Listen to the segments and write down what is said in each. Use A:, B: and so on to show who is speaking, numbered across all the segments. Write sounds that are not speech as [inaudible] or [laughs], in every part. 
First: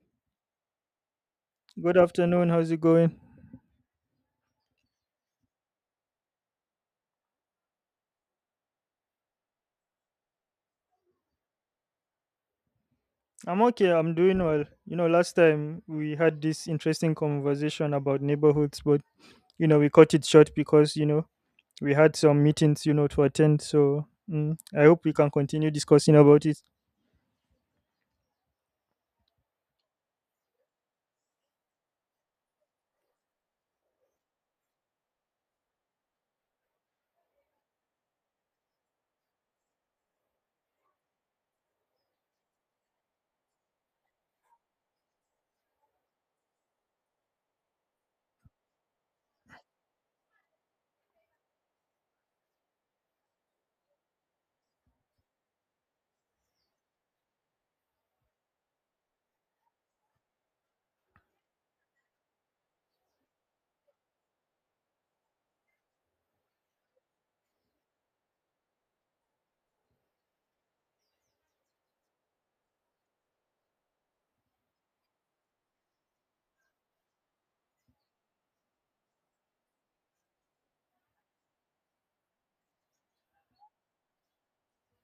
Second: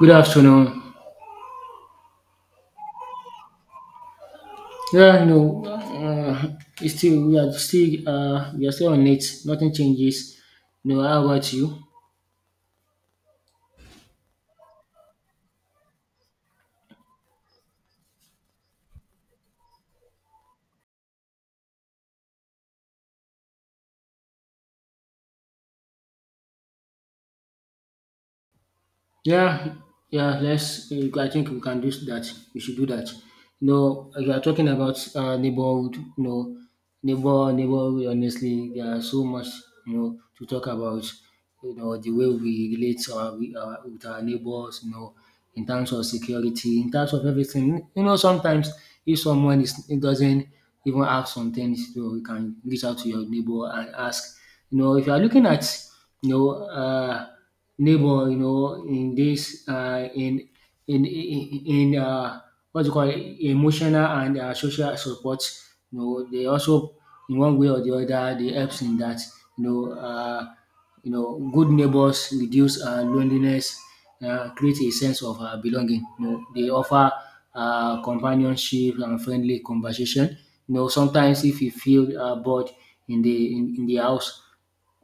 A: Good afternoon.
B: Good afternoon. How's it going?
A: Yeah, it's still we are still on it. Nothing changes. How about you?
B: I'm okay. I'm doing well. You know, last time we had this interesting conversation about neighborhoods, but you know, we cut it short because you know we had some meetings, you know, to attend. So I hope we can continue discussing about it.
A: Yeah, yeah. Let's. I think we can do that. We should do that. You are talking about neighborhood. Neighborhood. Honestly, there are so much to talk about. The way we relate with our neighbors. In terms of security, in terms of everything. Sometimes if someone is doesn't even have some things, you can reach out to your neighbor and ask. If you are looking at you know uh, neighbor, in this in what do you call it, emotional and social support, they also in one way or the other they helps in that. you know uh, Good neighbors reduce loneliness, create a sense of belonging. They offer companionship and friendly conversation. Sometimes if you feel bored in the in the house,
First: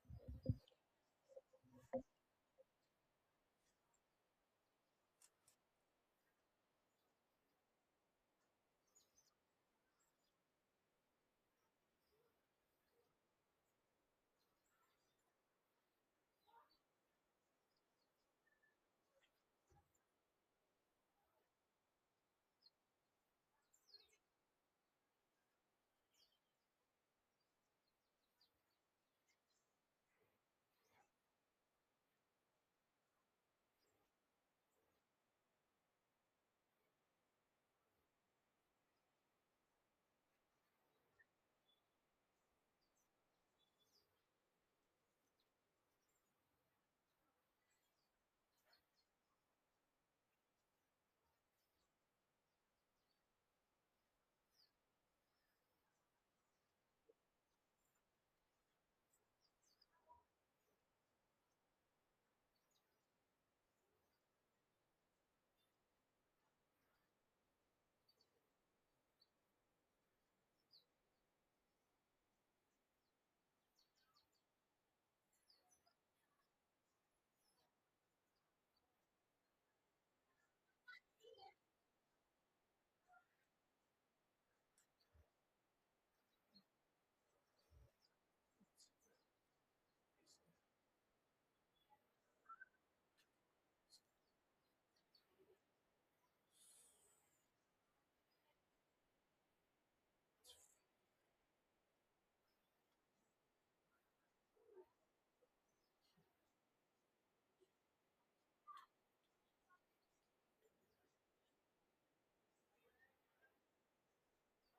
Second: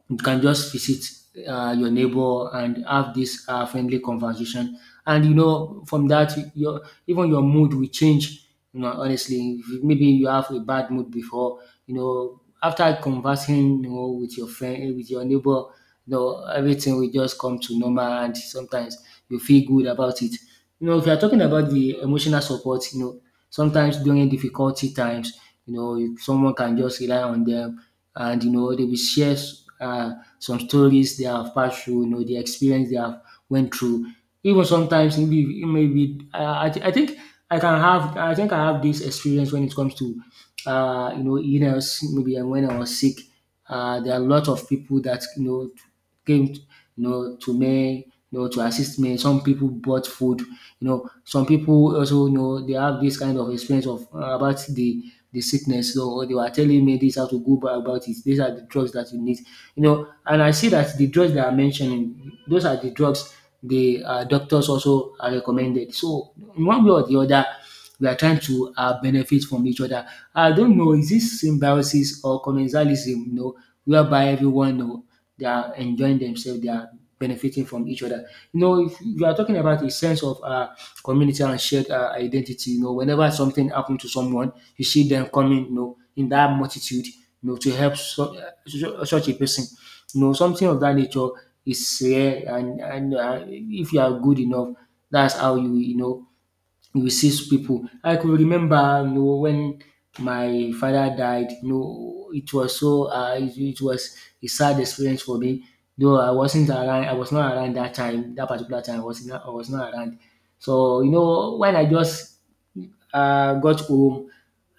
A: you can just visit your neighbor and have this friendly conversation. And from that, your even your mood will change. Honestly, If you- maybe you have a bad mood before. After conversing with your friend, with your neighbor, everything will just come to normal, and sometimes you feel good about it. If you're talking about the emotional support, sometimes during difficulty times, if someone can just rely on them. And they will share uh, some stories they have passed through, the experience they have went through. Even sometimes maybe I think I have this experience when it comes to illness. Maybe when I was sick, there are a lot of people that came to me to assist me. Some people bought food. Some people also they have this kind of experience of about the sickness. So they were telling me this how to go about it. These are the drugs that you need. And I see that the drugs that I'm mentioning, those are the drugs the doctors also are recommended. So in one way or the other, we are trying to benefit from each other. I don't know, is this symbiosis or colonialism, whereby everyone know they are enjoying themselves, they are benefiting from each other. If you are talking about a sense of community and shared identity, whenever something happens to someone, you see them coming, in that multitude, to help such a person. Something of that nature is rare, and if you are good enough, that's how we see people. I could remember, when my father died. It was a sad experience for me. Though I wasn't around, I was not around that time. That particular time, I was not around. So, when I just got home,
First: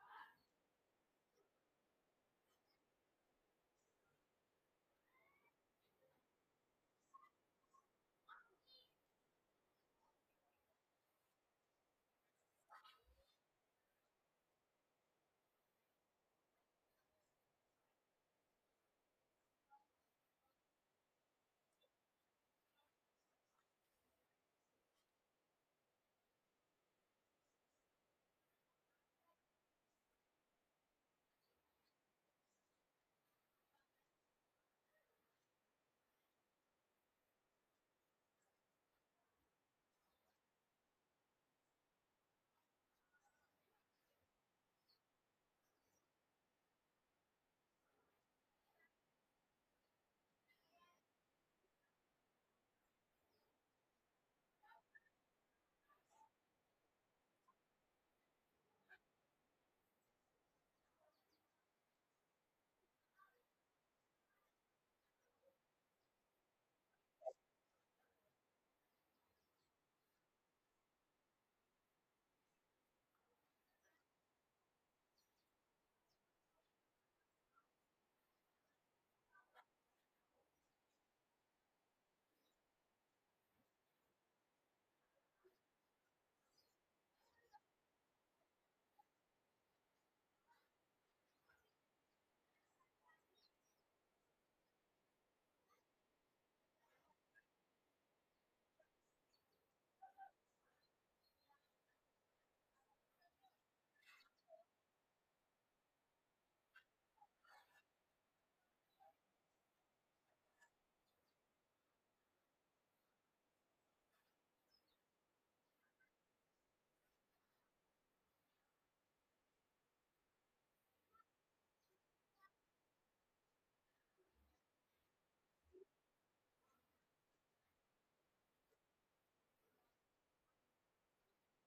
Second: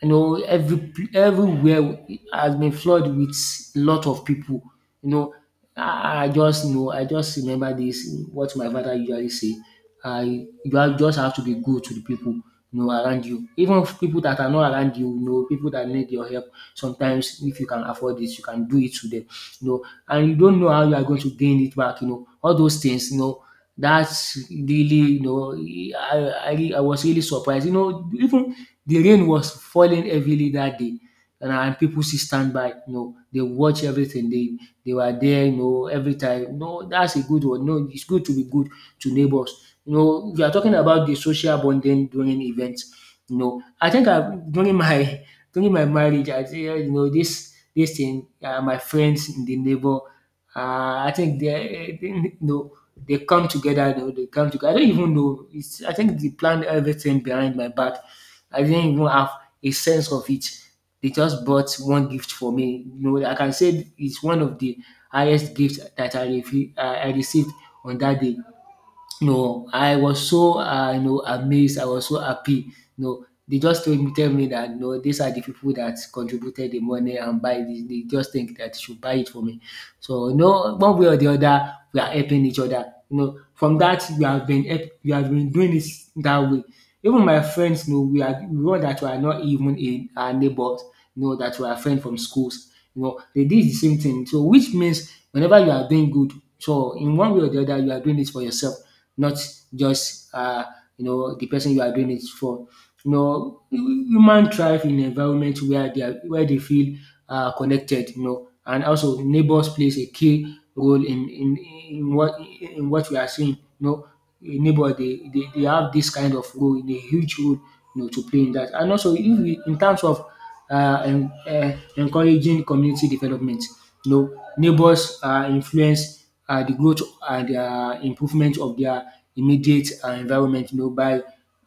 A: everywhere has been flooded with lot of people. You know, I just remember this what my father usually say. You have just have to be good to the people, around you. Even if people that are not around you, people that need your help, sometimes if you can afford it, you can do it to them. And you don't know how you are going to gain it back, all those things. That's really, I was really surprised. Even the rain was falling heavily that day, and people still stand by. They watch everything. They were there. Every time. No, that's a good one. No, it's good to be good to neighbors. If are talking about the social bonding during events, I think I during my [laughs] during my marriage, I think this thing, my friends in the neighbor, I think they they come together, they come together. I don't even know. It's I think they planned everything behind my back. I didn't even have a sense of it. They just bought one gift for me. I can say it's one of the highest gifts that I, refi- I received on that day. I was so amazed. I was so happy. They just tell me that no, these are the people that contributed the money and buy. They just think that they should buy it for me. So no, one way or the other, we are helping each other. From that we have been doing this that way. Even my friends, we are we one that we are not even in our neighbors. You know that we are friends from schools. You know they did the same thing. So which means whenever you are doing good, so in one way or the other, you are doing it for yourself, not just the person you are doing it for. Human thrive in environment where they are, where they feel connected. And also neighbors plays a key role in what we are seeing. A neighbor they have this kind of role, in a huge role, to play in that. And also, if we, in terms of encouraging community development. Neighbors influence the growth and improvement of their immediate environment, by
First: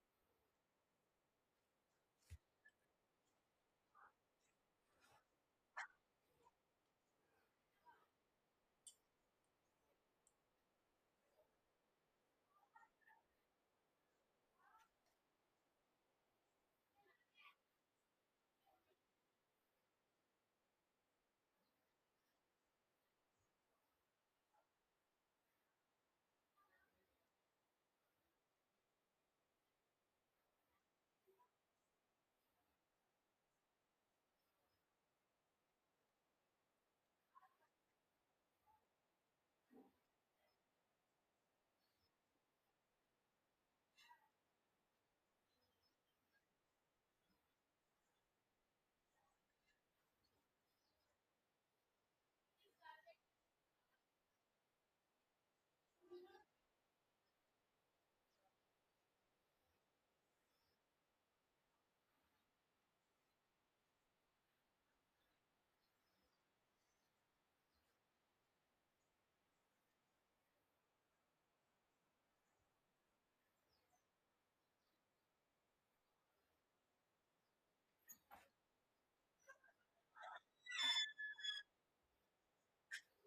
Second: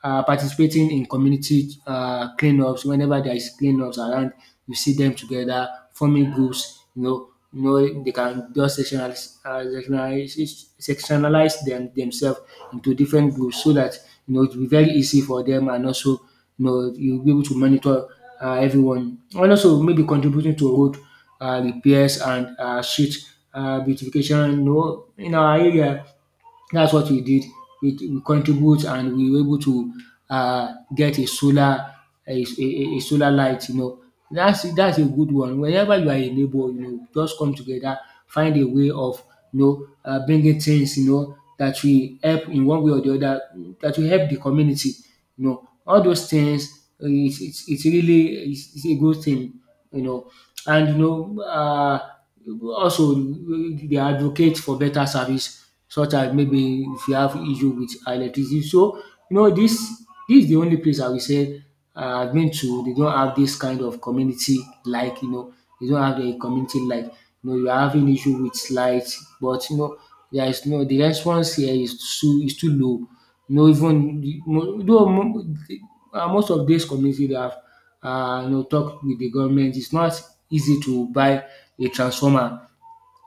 A: participating in community cleanups. Whenever there is cleanups around, you see them together forming groups. They can just sectionalize themselves into different groups, so that it will be very easy for them, and also you'll be able to monitor everyone, and also maybe contributing to road repairs and street beautification. In our area, that's what we did. We contribute and we were able to get a, a, a solar light. That's a good one. Whenever you are a neighbor, just come together, find a way of bringing things that will help in one way or the other, that will help the community. All those things. It's a good thing. You know, and also they advocate for better service, such as maybe if you have issue with electricity. So, you know this this is the only place I will say I have been to. They don't have this kind of community, like. They don't have community, like. You are having issue with light, but there is no the response here is too low. Even though most of dis community dey have talk with the government. It's not easy to buy a transformer.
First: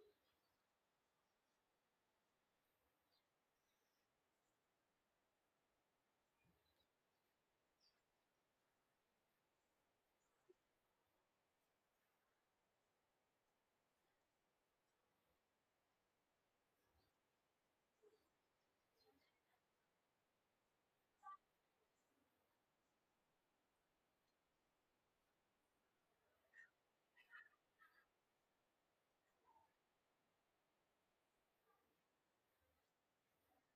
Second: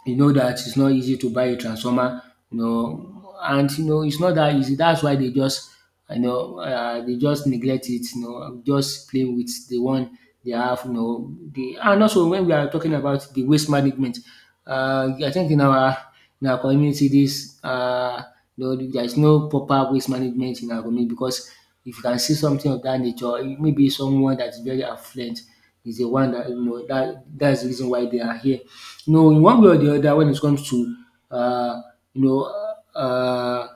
A: You know that it's not easy to buy a transformer. And it's not that easy. That's why they just dey just neglect it, just play with the one they have. The And also when we are talking about the waste management, I think in our community, this dis there is no proper waste management in our community, because if you can see something of that nature, it may be someone that is very affluent is the one that that's the reason why they are here. In one way or the other, when it comes to uh, you know uh,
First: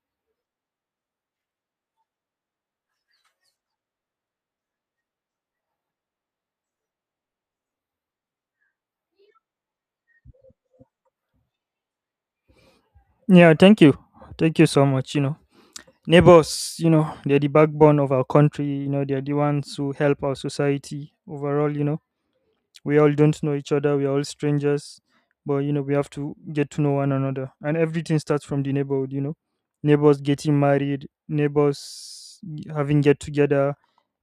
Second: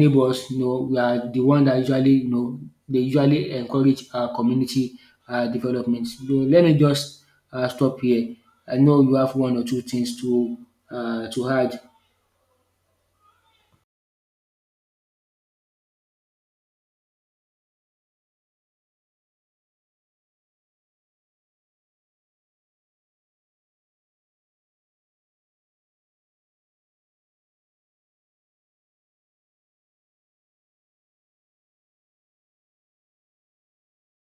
A: neighbours, we are the one that usually they usually encourage community development. So let me just stop here. I know you have one or two things to add.
B: Yeah. Thank you. Thank you so much. You know, neighbors. You know, they're the backbone of our country. You know, they're the ones who help our society overall. You know, we all don't know each other, we're all strangers, but you know, we have to get to know one another, and everything starts from the neighborhood. You know, neighbors getting married, neighbors having get together,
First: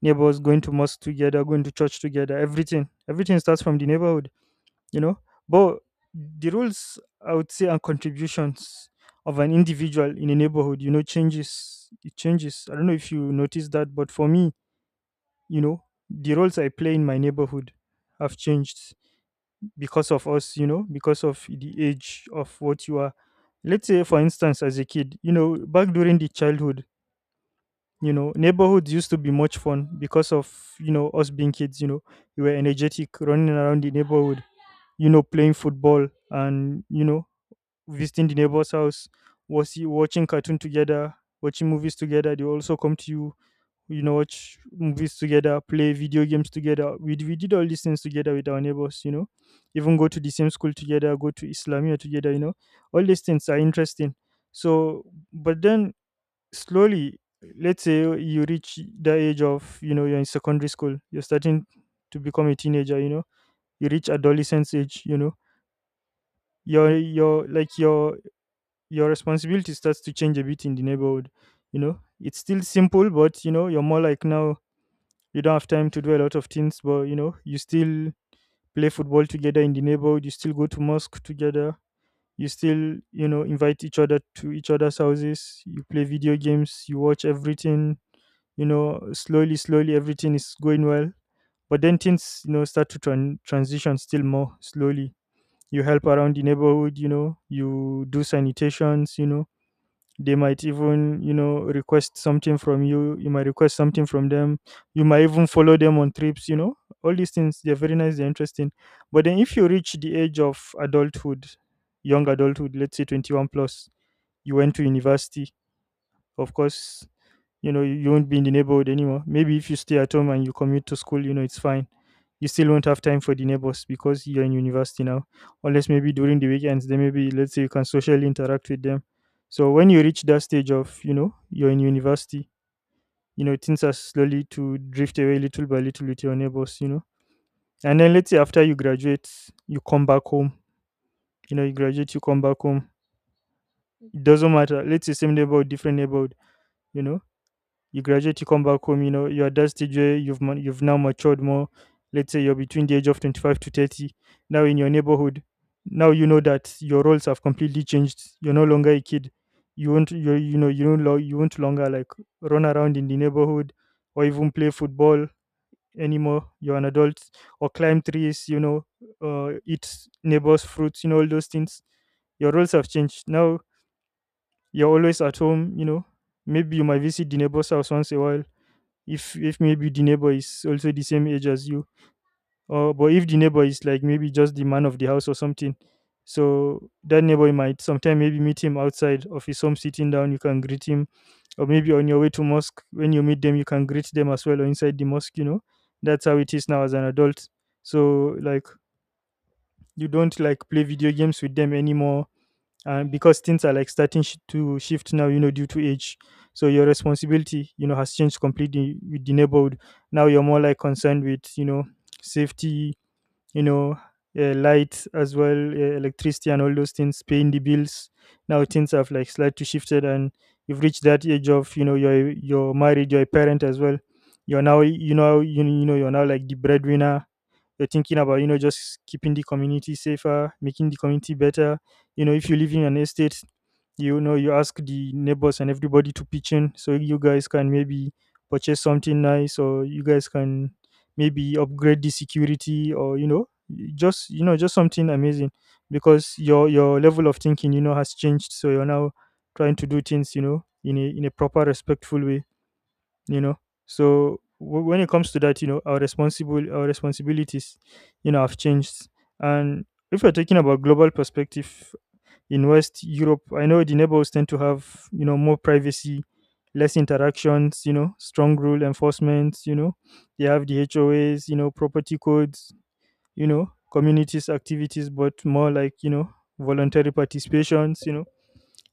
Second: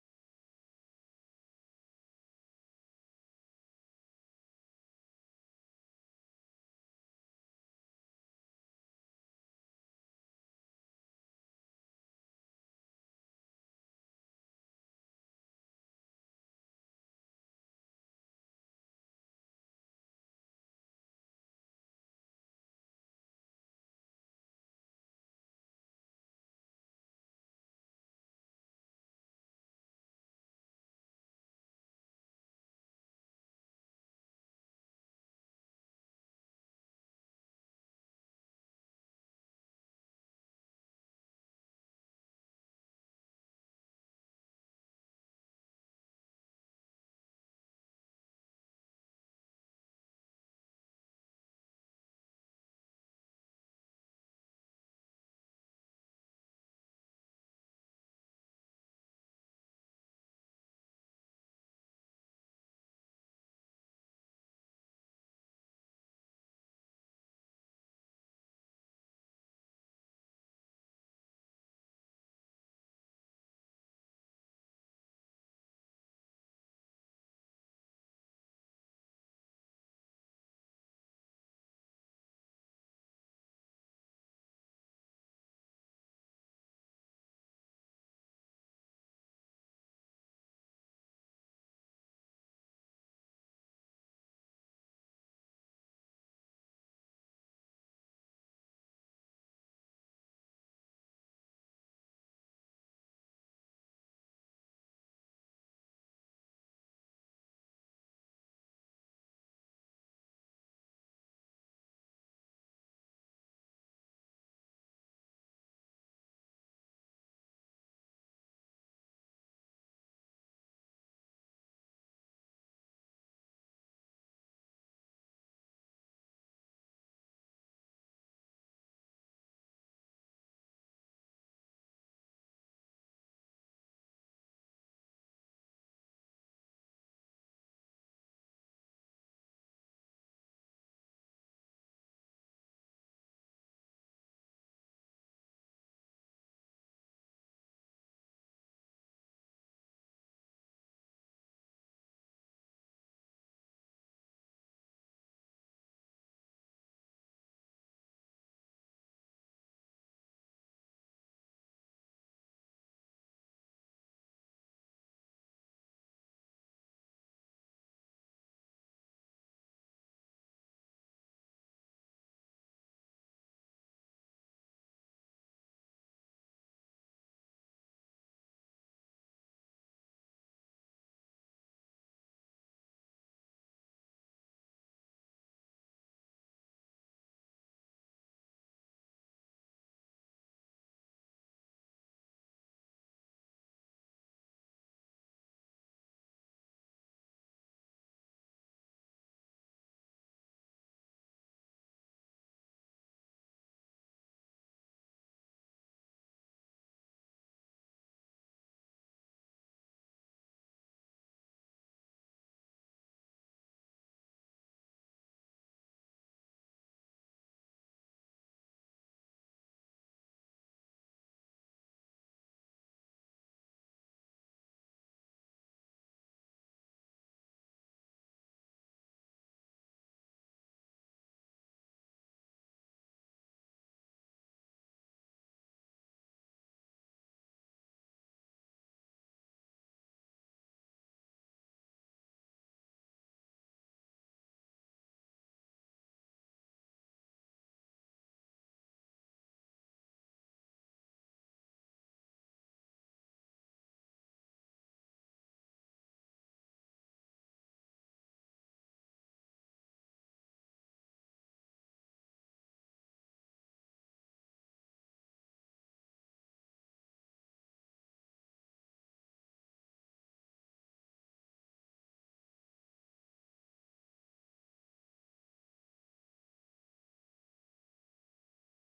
B: neighbors going to mosque together, going to church together. Everything starts from the neighborhood, you know. But the roles, I would say, and contributions of an individual in a neighborhood, you know, changes. It changes. I don't know if you notice that, but for me, you know, the roles I play in my neighborhood have changed because of us, you know, because of the age of what you are. Let's say, for instance, as a kid, you know, back during the childhood, you know, neighborhoods used to be much fun because of, you know, us being kids, you know, we were energetic, running around the neighborhood, you know, playing football, and, you know, visiting the neighbor's house, was watching cartoon together, watching movies together. They also come to you, you know, watch movies together, play video games together. We did all these things together with our neighbors, you know, even go to the same school together, go to islamia together, you know. All these things are interesting. So but then slowly, let's say you reach the age of, you know, you're in secondary school, you're starting to become a teenager, you know, you reach adolescence age, you know, your like your responsibility starts to change a bit in the neighborhood, you know. It's still simple, but you know, you're more like, now you don't have time to do a lot of things, but you know, you still play football together in the neighborhood, you still go to mosque together, you still, you know, invite each other to each other's houses, you play video games, you watch everything, you know, slowly, slowly, everything is going well. But then things, you know, start to transition still more slowly. You help around the neighborhood, you know, you do sanitations, you know, they might even, you know, request something from you, you might request something from them, you might even follow them on trips, you know. All these things, they're very nice, they're interesting. But then if you reach the age of adulthood, young adulthood, let's say 21 plus, you went to university. Of course, you know, you won't be in the neighborhood anymore. Maybe if you stay at home and you commute to school, you know, it's fine. You still won't have time for the neighbors because you're in university now. Unless maybe during the weekends, then maybe, let's say, you can socially interact with them. So when you reach that stage of, you know, you're in university, you know, things are slowly to drift away little by little with your neighbors, you know. And then let's say after you graduate, you come back home. You know, you graduate, you come back home. It doesn't matter. Let's say same neighborhood, different neighborhood, you know, you graduate, you come back home, you know, you're a dad DJ, you've now matured more. Let's say you're between the age of 25 to 30. Now in your neighborhood, now you know that your roles have completely changed. You're no longer a kid. You won't you you know you don't lo- you won't longer like run around in the neighborhood or even play football anymore. You're an adult, or climb trees, you know, eat neighbors' fruits, you know, all those things, your roles have changed. Now you're always at home, you know. Maybe you might visit the neighbor's house once a while, if maybe the neighbor is also the same age as you, or but if the neighbor is like maybe just the man of the house or something, so that neighbor might sometime maybe meet him outside of his home sitting down, you can greet him, or maybe on your way to mosque when you meet them, you can greet them as well, or inside the mosque, you know. That's how it is now as an adult. So like you don't like play video games with them anymore. Because things are like starting to shift now, you know, due to age. So your responsibility, you know, has changed completely with the neighborhood. Now you're more like concerned with, you know, safety, you know, lights as well, electricity, and all those things, paying the bills. Now things have like slightly shifted, and you've reached that age of, you know, you're married, you're a parent as well. You're now, you know, you're now like the breadwinner. You're thinking about, you know, just keeping the community safer, making the community better. You know, if you live in an estate, you know, you ask the neighbors and everybody to pitch in so you guys can maybe purchase something nice, or you guys can maybe upgrade the security, or you know, just you know, just something amazing, because your level of thinking, you know, has changed. So you're now trying to do things, you know, in a proper respectful way, you know. So when it comes to that, you know, our responsibilities, you know, have changed. And if we're talking about global perspective, in West Europe, I know the neighbors tend to have, you know, more privacy, less interactions, you know, strong rule enforcement, you know, they have the HOAs, you know, property codes, you know, communities activities, but more like, you know, voluntary participations, you know,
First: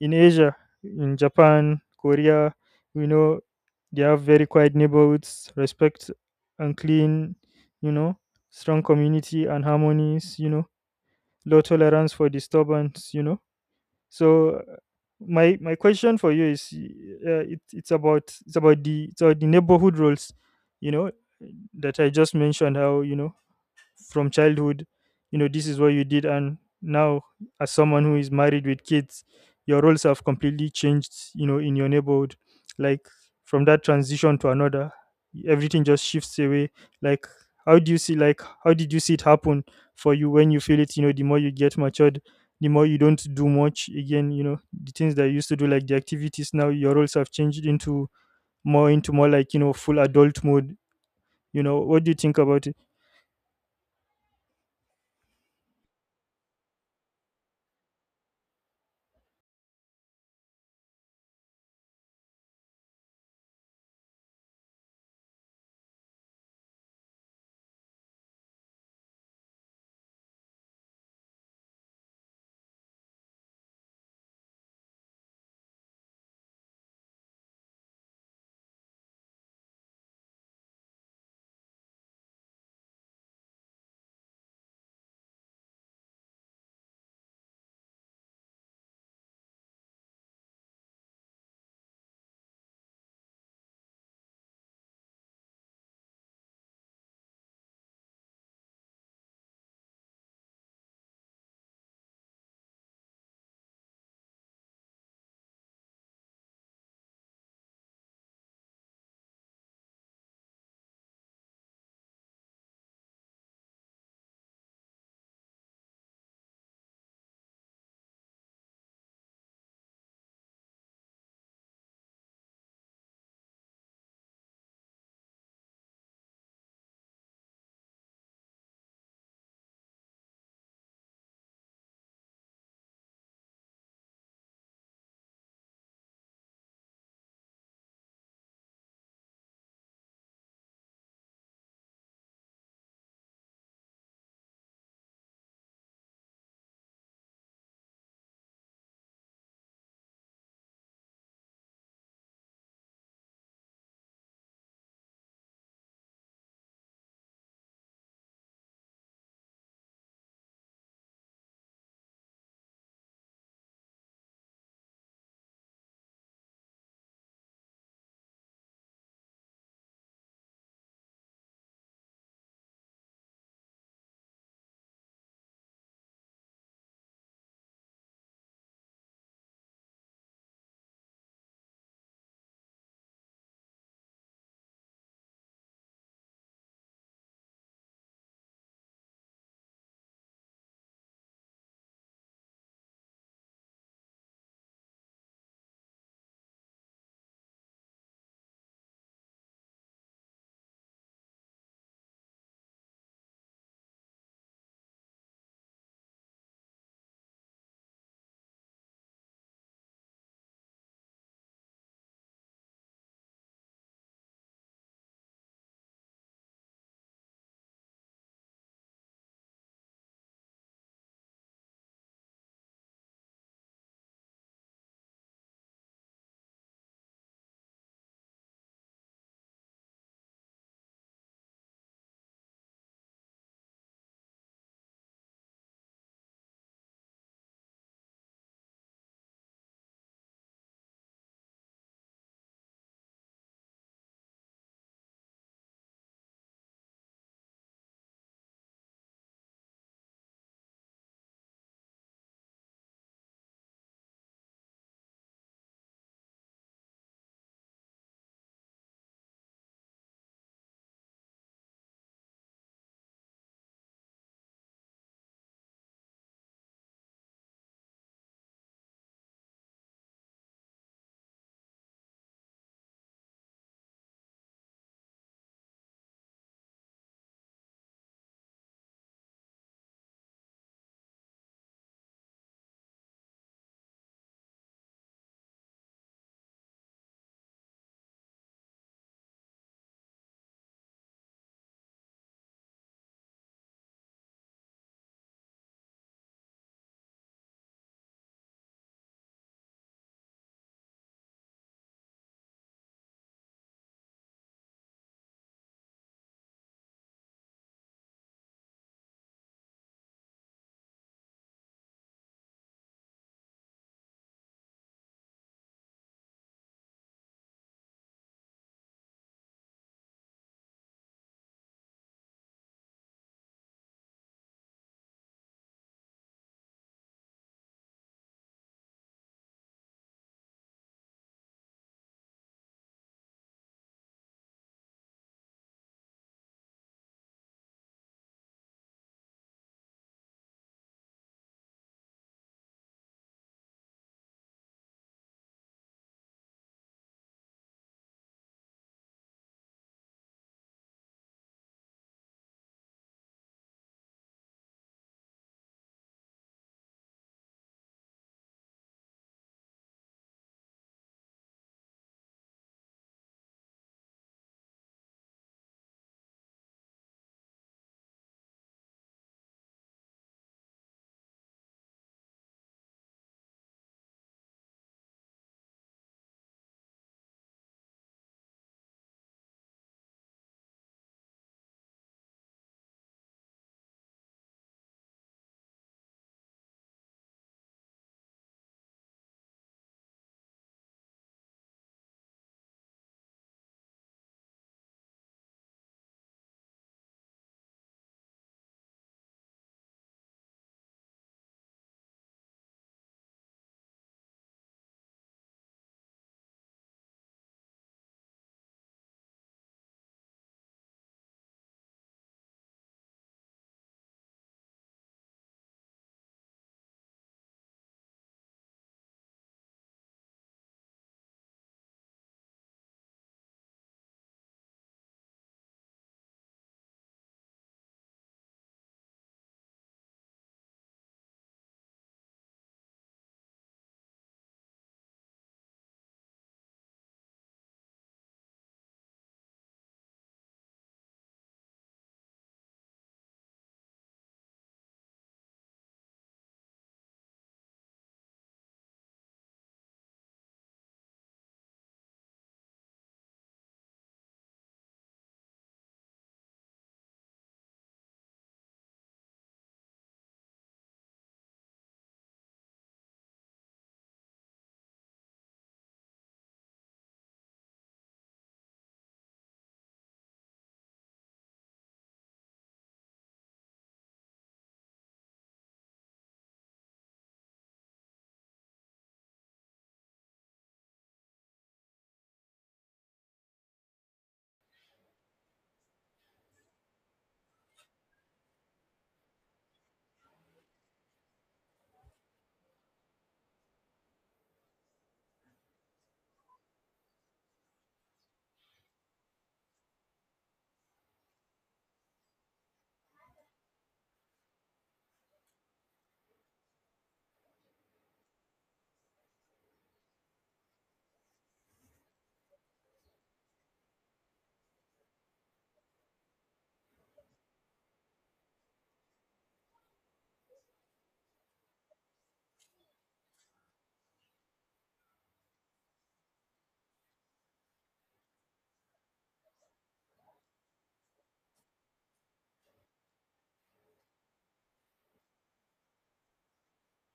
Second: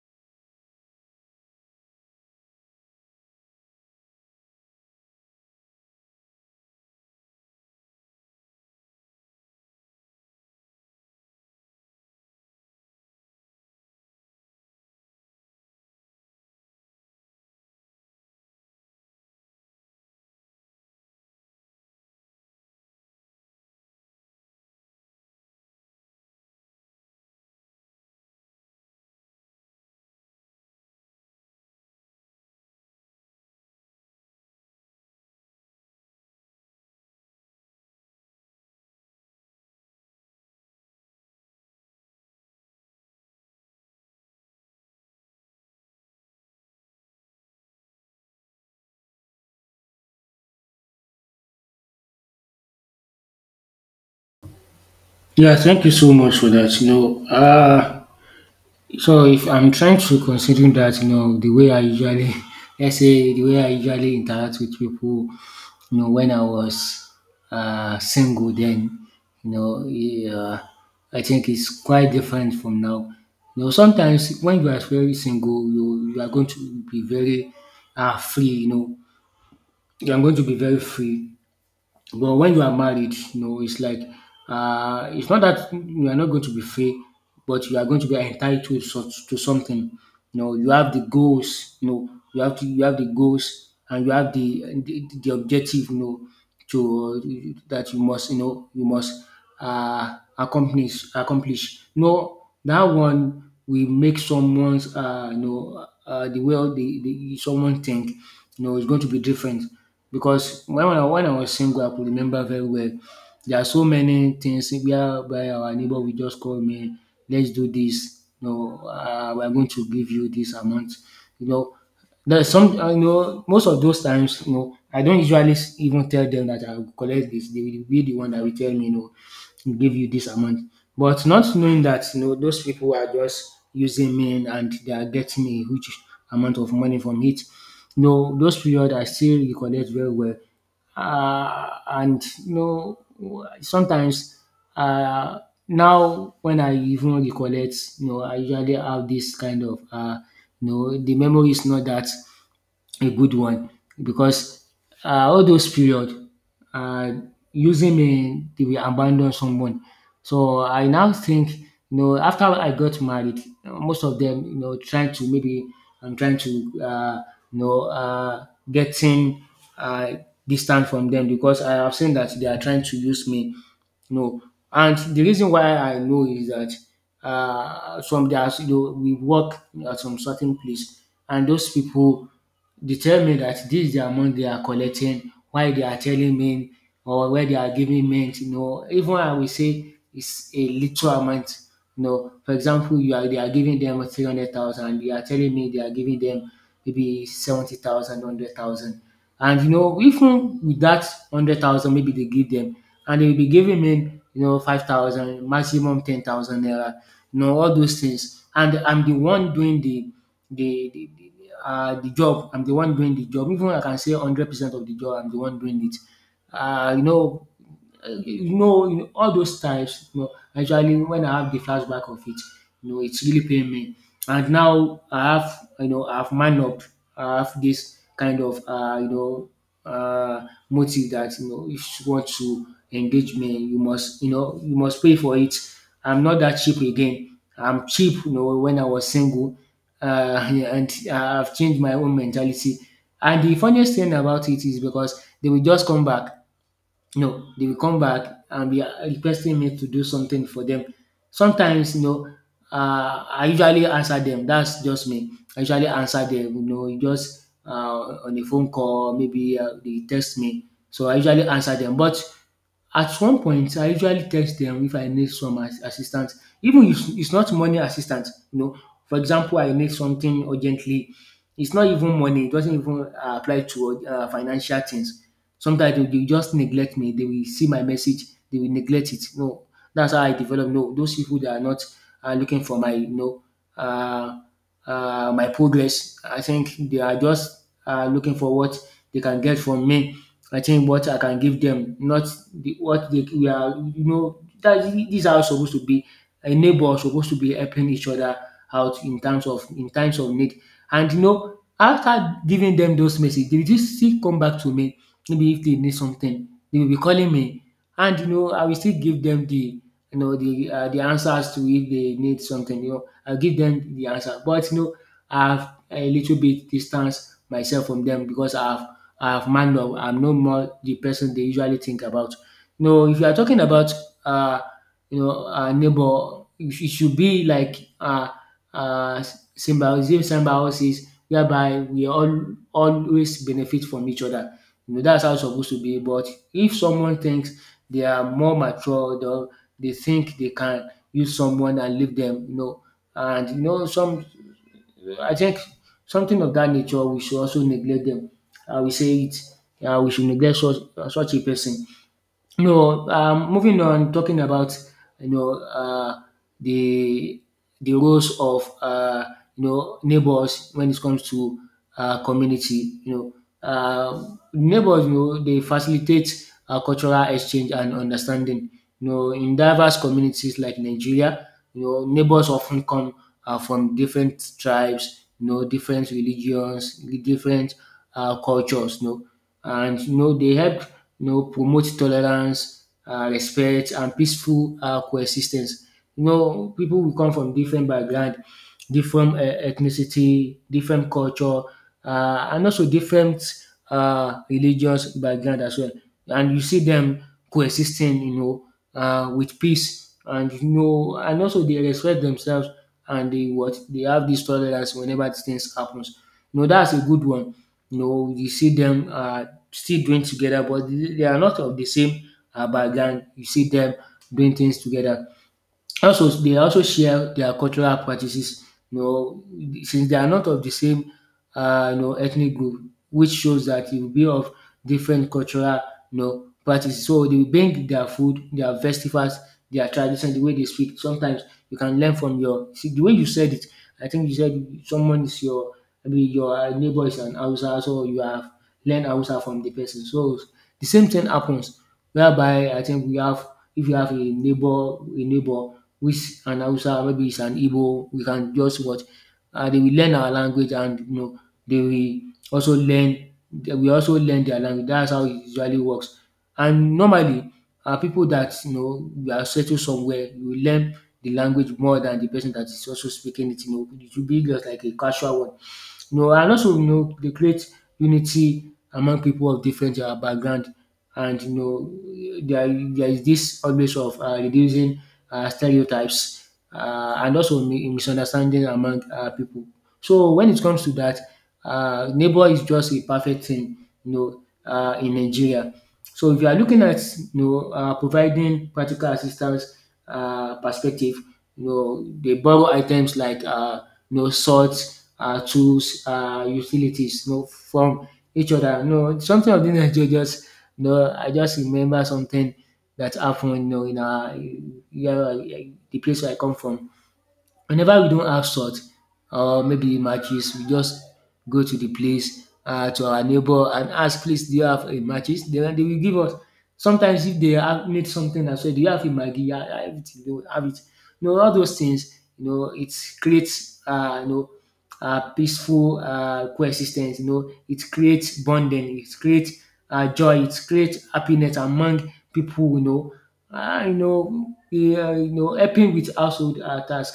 B: in Asia, in Japan, Korea, you know, they have very quiet neighborhoods, respect and clean, you know, strong community and harmonies, you know, low tolerance for disturbance, you know. So my question for you is, it, it's about the neighborhood roles, you know, that I just mentioned. How, you know, from childhood, you know, this is what you did, and now as someone who is married with kids, your roles have completely changed, you know, in your neighborhood. Like from that transition to another, everything just shifts away. Like how do you see, like, how did you see it happen for you? When you feel it, you know, the more you get matured, the more you don't do much again, you know. The things that you used to do, like the activities, now your roles have changed into more, into more like, you know, full adult mode. You know, what do you think about it?
A: Yeah, thank you so much for that. So if I'm trying to consider that, the way I usually, [laughs] let's say, the way I usually interact with people, when I was single, then, yeah, I think it's quite different from now. You know, sometimes when you are very single, you are going to be very free, you know, you are going to be very free. But when you are married, you know, it's like it's not that you are not going to be free, but you are going to be entitled to something. You know, you have the goals. You know, you have the goals and you have the objective. You know, to that you must, you know, you must accomplish accomplish. You know, that one will make the way the someone think, you know, is going to be different. Because when I was single, I could remember very well. There are so many things where by our neighbor will just call me, let's do this. You know, we're going to give you this amount. You know, there's some you know, most of those times, you know, I don't usually even tell them that I will collect this. They will be the one that will tell me, no, will give you this amount. But not knowing that, you know, those people are just using men and they are getting a huge amount of money from it. You know, those period I still recollect very well. And you know, sometimes uh, now when I even recollect, you know, I usually have this kind of the memory is not that a good one because all those period, uh, using me, they will abandon someone. So I now think, you know, after I got married, most of them, you know, trying to maybe I'm trying to uh, you know uh, getting uh, distant from them because I have seen that they are trying to use me, no. And the reason why I know is that some there's, you know, we work at some certain place, and those people, they tell me that this is the amount they are collecting, why they are telling me or where they are giving me, you know, even I will say it's a little amount. You know, for example, you are they are giving them 300,000, they are telling me they are giving them maybe 70,000, 100,000. And you know, even with that 100,000, maybe they give them, and they will be giving him, you know, 5,000, maximum 10,000 naira, you know, all those things. And I'm the one doing the the, the the job. I'm the one doing the job. Even I can say 100% of the job, I'm the one doing it. Uh, you know, you know, all those times, you know, actually when I have the flashback of it, you know, it's really pain me. And now I have, you know, I have man up. I have this kind of motive that, you know, if you want to engage me, you must, you know, you must pay for it. I'm not that cheap again. I'm cheap, you know, when I was single, uh, [laughs] and I've changed my own mentality. And the funniest thing about it is because they will just come back, no, they will come back and be requesting me to do something for them. Sometimes, you know, I usually answer them. That's just me. I usually answer them, you know, just on a phone call, maybe they text me. So I usually answer them. But at one point I usually text them if I need some as assistance, even if it's not money assistance, you know, for example, I need something urgently, it's not even money, it doesn't even apply to financial things. Sometimes they just neglect me. They will see my message, they will neglect it. No, that's how I develop. No, those people that are not looking for my, you know, uh, my progress. I think they are just looking for what they can get from me. I think what I can give them, not the, what they we are, you know, that these are supposed to be a neighbor supposed to be helping each other out in terms of, in times of need. And you know, after giving them those messages, they will just still come back to me, maybe if they need something, they will be calling me, and you know, I will still give them the, you know, the answers to if they need something. You know, I give them the answer, but you know I've a little bit distance myself from them because I've man up. I'm no more the person they usually think about. You know, if you are talking about uh neighbor, it should be like uh symbiosis, symbiosis, whereby we all always benefit from each other. You know, that's how it's supposed to be. But if someone thinks they are more mature, or they think they can use someone and leave them, you know, and you know, some, I think something of that nature, we should also neglect them. I will say it. We should neglect such a person, no. Moving on, talking about, you know, the roles of, you know, neighbors when it comes to community. You know, neighbors, you know, they facilitate cultural exchange and understanding. You know, in diverse communities like Nigeria, you know, neighbors often come from different tribes, you know, different religions, different cultures. You know, and you know they help, you know, promote tolerance, respect, and peaceful coexistence. You know, people will come from different background, different ethnicity, different culture, and also different religious background as well. And you see them coexisting, you know, with peace, and you know, and also they respect themselves, and they, what they have, this tolerance whenever these things happens. You know, that's a good one. You know, you see them still doing together, but they are not of the same background. You see them doing things together. Also, they also share their cultural practices, you know, since they are not of the same, ethnic group, which shows that it will be of different cultural, you know, practices. So they will bring their food, their festivals, their tradition, the way they speak. Sometimes you can learn from your, see, the way you said it. I think you said someone is your, maybe your neighbor is an Hausa, so you have learned Hausa from the person. So the same thing happens, whereby I think we have, if you have a neighbor which and Hausa maybe it's an Igbo, we can just watch, and they will learn our language, and you know they will also learn, they will also learn their language. That's how it usually works. And normally, are people that, you know, we are settled somewhere, you will learn the language more than the person that is also speaking it, you know, it will be just like a casual one. You know, and also, you know, they create unity among people of different background. And you know, there is this always of reducing stereotypes and also misunderstanding among people. So when it comes to that, neighbor is just a perfect thing. You know, in Nigeria. So if you are looking at, you know, providing practical assistance perspective, you know, they borrow items like, you know, salt, tools, utilities, you know, from each other. You know, something of this nature, just you know, I just remember something that happened, you know, in our, yeah, the place where I come from. Whenever we don't have salt or maybe matches, we just go to the place to our neighbor and ask, "please do you have a matches?" Then they will give us. Sometimes if they have need something as well, "do you have a maggi?" "Yeah, I have it." They will have it. You know, all those things, you know, it creates peaceful coexis, you know, it creates bonding, it creates joy, it creates happiness among people, you know. Helping with household task.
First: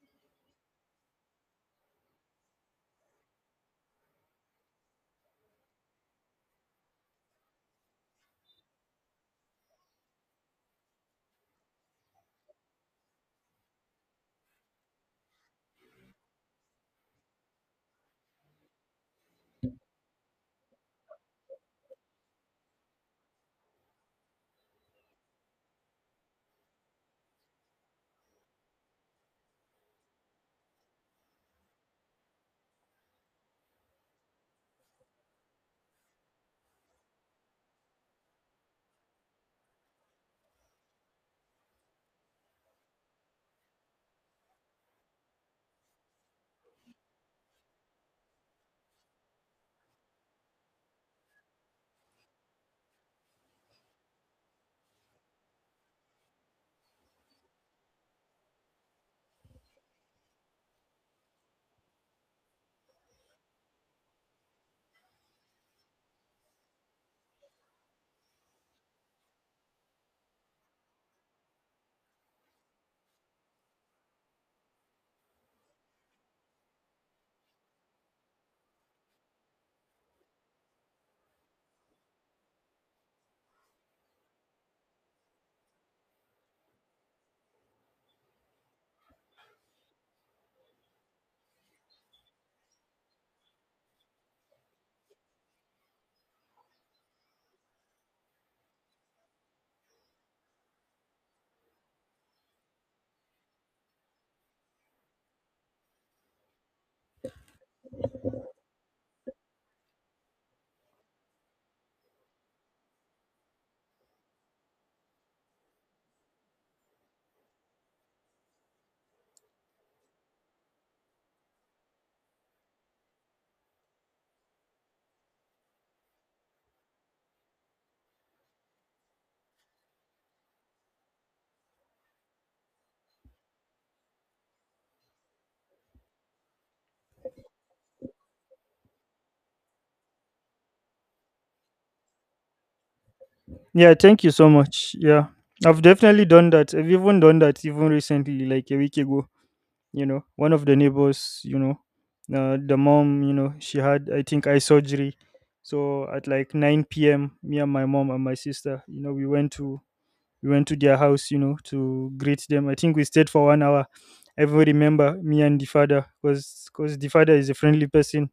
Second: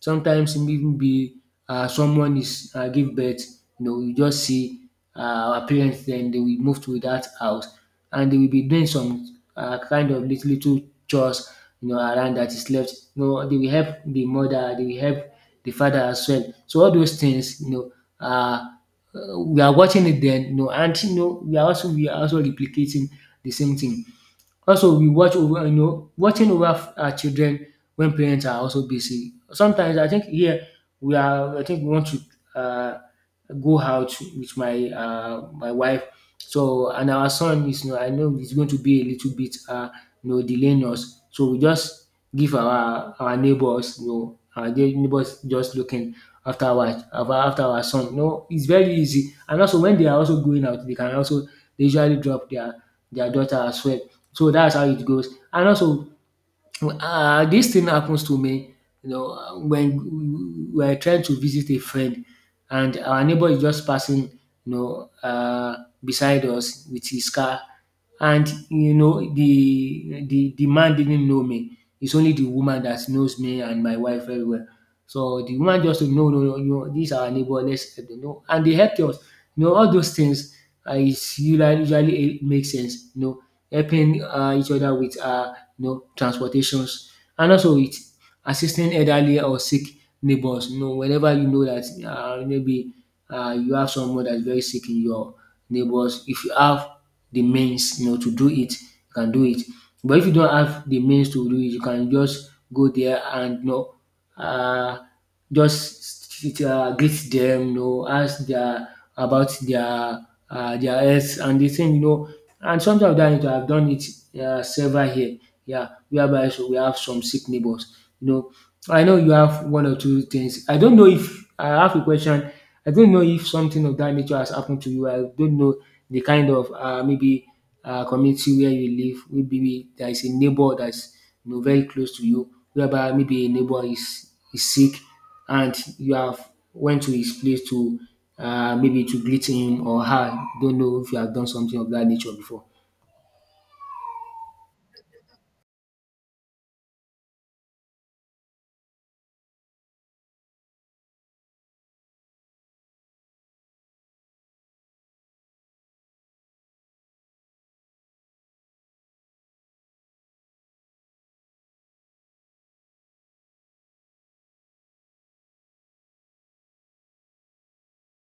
A: Sometimes, even be someone is give birth, you know, you just see our parents dem dey will move to that house and they will be doing some kind of little little chores, you know, around that is left. You know, dey will help the mother, they will help the father as well. So all those things, you know, um we are watching it then, you know, and you know we are also, we are also replicating the same thing. Also we watch over, you know, watching over our children when parents are also busy. Sometimes I think here we are, I think we want to uh, go out with my my wife. So and our son is, you know, I know he's going to be a little bit delaying us. So we just give our neighbors, you know, our neighbors just looking after our after our son. You know it's very easy, and also when they are also going out they can also, they usually drop their daughter as well. So that's how it goes. And also dis thing happens to me, you know, when we are trying to visit a friend and our neighbor is just passing, you know, beside us with his car. And you know, the man didn't know me. It's only the woman that knows me and my wife very well. So the woman just said, no, no, no, no, these are our neighbor, let's help dem, no, and they helped us. You know all those things is usually, usually it makes sense, you know, helping each other with you know, transportations. And also with assisting elderly or sick neighbors. You know, whenever you know that maybe you have someone that's very sick in your neighbors, if you have the means, you know, to do it, you can do it. But if you don't have the means to do it, you can just go there and, you know, uh, just greet them, you know, ask their about their health and the thing, you know. And sometimes dat I have done it several here, yeah, whereby so we have some sick neighbours, you know. I know you have one or two things. I don't know if I have a question. I don't know if something of that nature has happened to you. I don't know the kind of maybe community where you live, maybe there is a neighbour that's is, you know, very close to you, whereby maybe a neighbour is sick and you have went to his place to maybe to greet him or her. Don't know if you have done something of that nature before.
B: Yeah, thank you so much. Yeah, I've definitely done that. I've even done that even recently, like a week ago. You know, one of the neighbors, you know, the mom, you know, she had, I think, eye surgery. So at like 9 p.m., me and my mom and my sister, you know, we went to their house, you know, to greet them. I think we stayed for 1 hour. I even remember me and the father, because the father is a friendly person.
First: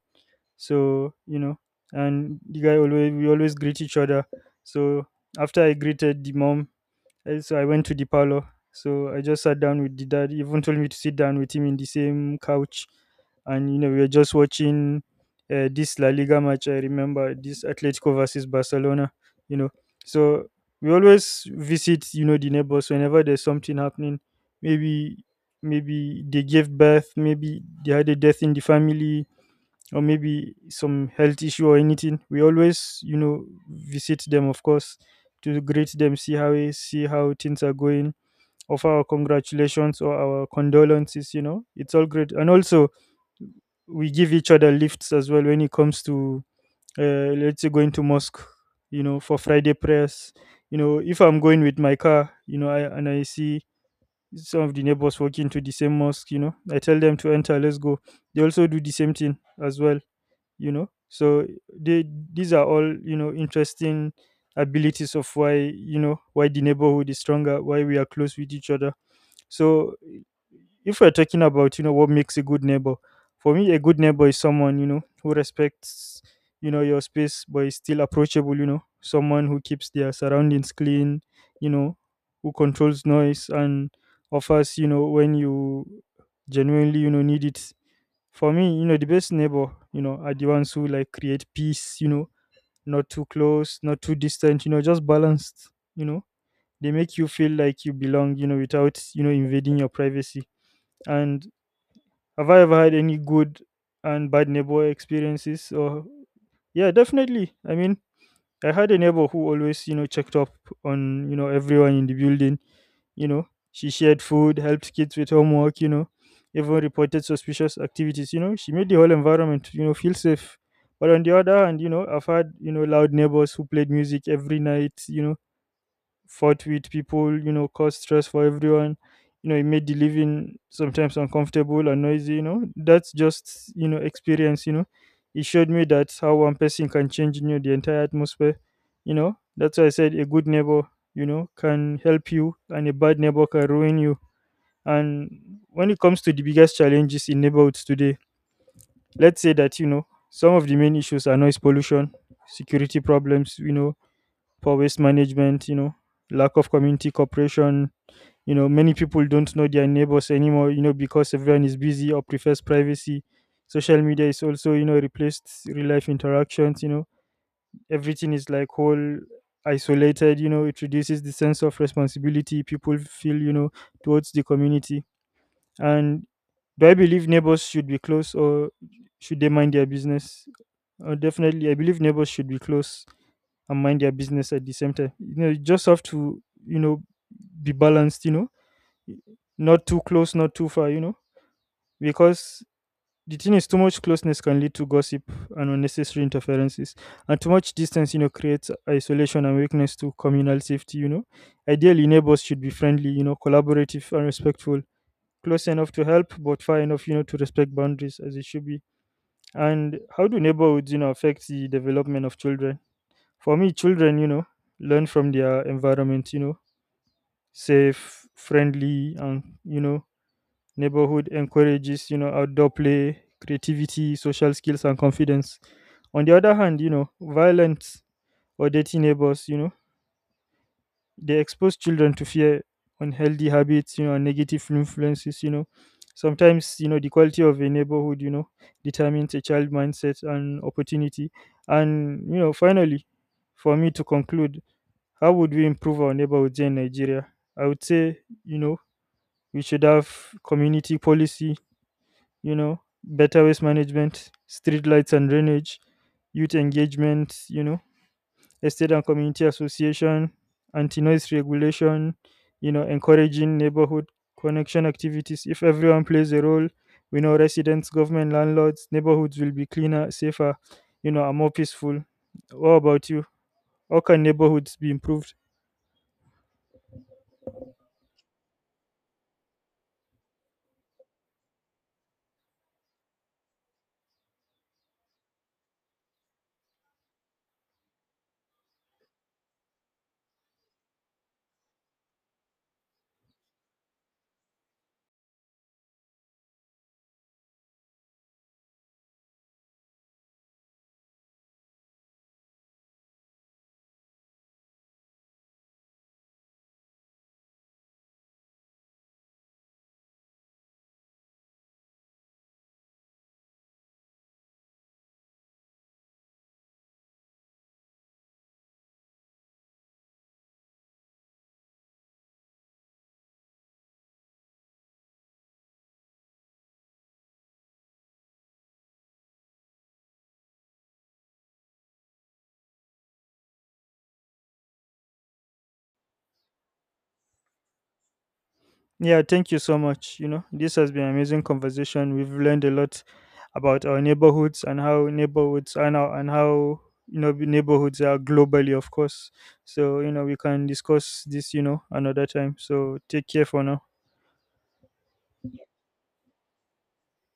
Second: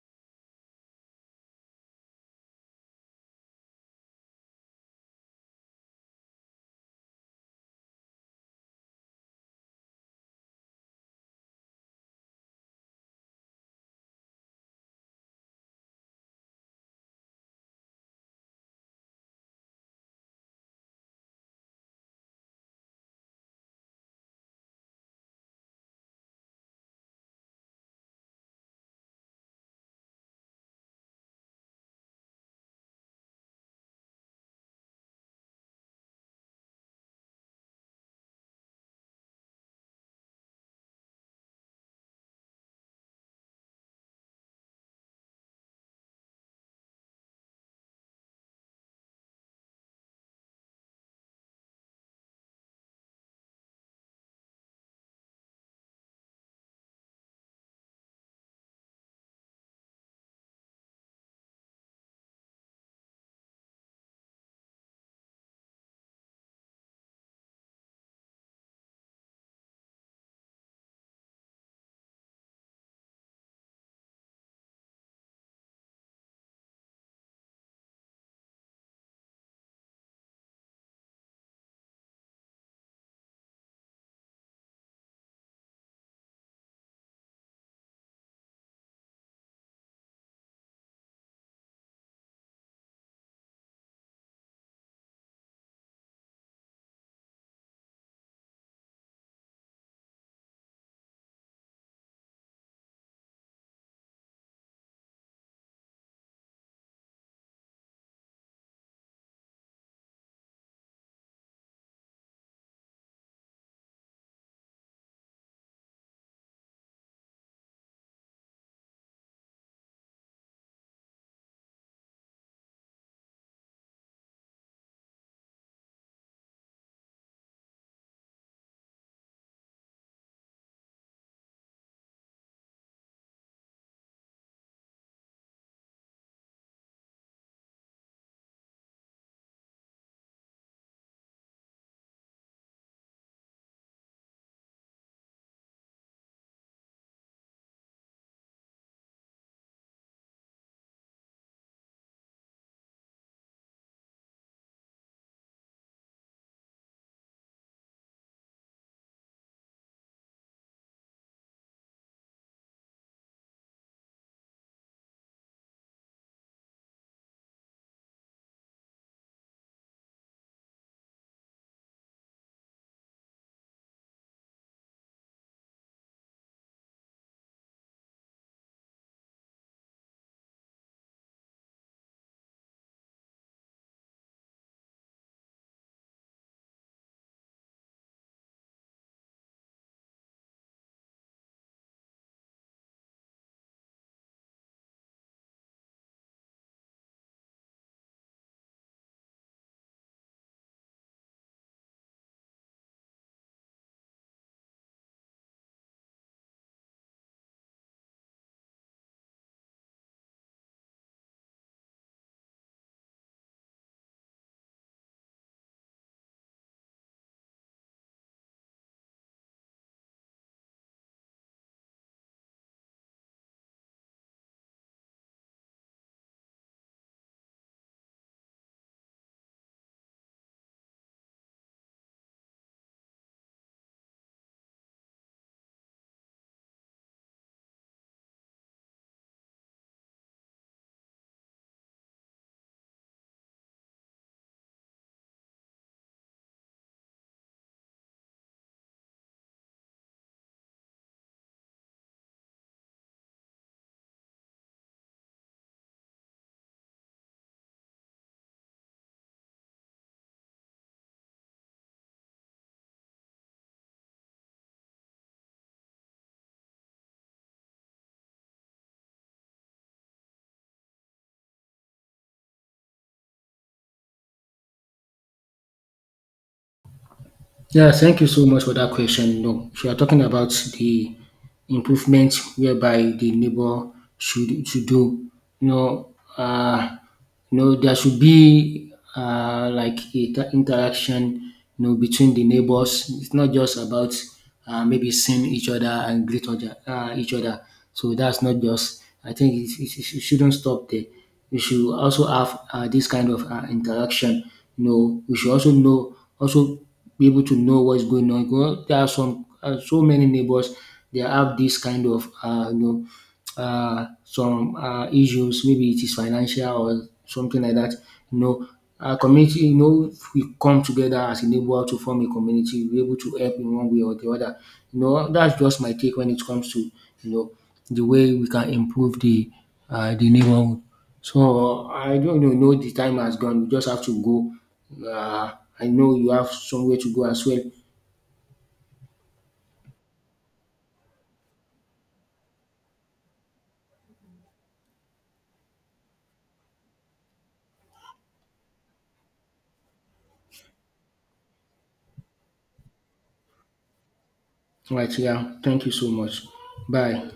B: So, you know, and the guy always, we always greet each other. So after I greeted the mom, so I went to the parlor. So I just sat down with the dad, he even told me to sit down with him in the same couch. And, you know, we were just watching this La Liga match. I remember this Atletico versus Barcelona, you know. So we always visit, you know, the neighbors whenever there's something happening. Maybe, maybe they gave birth, maybe they had a death in the family, or maybe some health issue or anything, we always, you know, visit them, of course, to greet them, see see how things are going, offer our congratulations or our condolences. You know, it's all great, and also we give each other lifts as well when it comes to, let's say, going to mosque. You know, for Friday prayers. You know, if I'm going with my car, you know, and I see some of the neighbors walking to the same mosque, you know, I tell them to enter, let's go. They also do the same thing as well, so they these are all, interesting abilities of why you know why the neighborhood is stronger, why we are close with each other. So if we're talking about what makes a good neighbor, for me, a good neighbor is someone who respects your space, but is still approachable, someone who keeps their surroundings clean, you know who controls noise and offers, when you genuinely, need it. For me, the best neighbor, are the ones who like create peace, not too close, not too distant, just balanced, you know. They make you feel like you belong, without, invading your privacy. And have I ever had any good and bad neighbor experiences? Or yeah, definitely. I mean, I had a neighbor who always, checked up on, everyone in the building. She shared food, helped kids with homework, even reported suspicious activities. She made the whole environment, feel safe. But on the other hand, I've had, loud neighbors who played music every night, fought with people, caused stress for everyone. It made the living sometimes uncomfortable and noisy. That's just, experience. It showed me that how one person can change, the entire atmosphere. That's why I said a good neighbor, can help you, and a bad neighbor can ruin you. And when it comes to the biggest challenges in neighborhoods today, let's say that, some of the main issues are noise pollution, security problems, poor waste management, lack of community cooperation. Many people don't know their neighbors anymore, because everyone is busy or prefers privacy. Social media is also, replaced real life interactions. Everything is like whole isolated, it reduces the sense of responsibility people feel, towards the community. And do I believe neighbors should be close or should they mind their business? Definitely, I believe neighbors should be close and mind their business at the same time. You just have to, you know, be balanced, not too close, not too far, because the thing is, too much closeness can lead to gossip and unnecessary interferences, and too much distance, creates isolation and weakness to communal safety. Ideally, neighbors should be friendly, collaborative and respectful, close enough to help, but far enough, to respect boundaries as it should be. And how do neighborhoods, affect the development of children? For me, children, learn from their environment, safe, friendly, and, neighborhood encourages, outdoor play, creativity, social skills, and confidence. On the other hand, violence or dirty neighbors, they expose children to fear, unhealthy habits, and negative influences. Sometimes, the quality of a neighborhood, determines a child mindset and opportunity. And, finally, for me to conclude, how would we improve our neighborhoods here in Nigeria? I would say, you know, we should have community policy, better waste management, street lights and drainage, youth engagement, estate and community association, anti-noise regulation, encouraging neighborhood connection activities. If everyone plays a role, we know residents, government, landlords, neighborhoods will be cleaner, safer, and more peaceful. What about you? How can neighborhoods be improved?
A: Yeah, thank you so much for that question. No, if you are talking about the improvement whereby the neighbor should do, no, uh, no, there should be like a interaction, you know, between the neighbors. It's not just about maybe seeing each other and greet other, each other. So that's not just. I think it shouldn't stop there. We should also have this kind of interaction. You know, we should also know, also be able to know what's going on. You know, there are some so many neighbors, they have this kind of some issues. Maybe it is financial or something like that. You know, our community. You know, if we come together as a neighbor to form a community, we're able to help in one way or the other. You know, that's just my take when it comes to, you know, the way we can improve the neighborhood. So I don't even know the time has gone. We just have to go. Uh, I know you have somewhere to go as well.
B: Yeah, thank you so much. This has been an amazing conversation. We've learned a lot about our neighborhoods and how neighborhoods are globally, of course. So we can discuss this, another time. So take care for now.
A: Right, yeah. Thank you so much. Bye.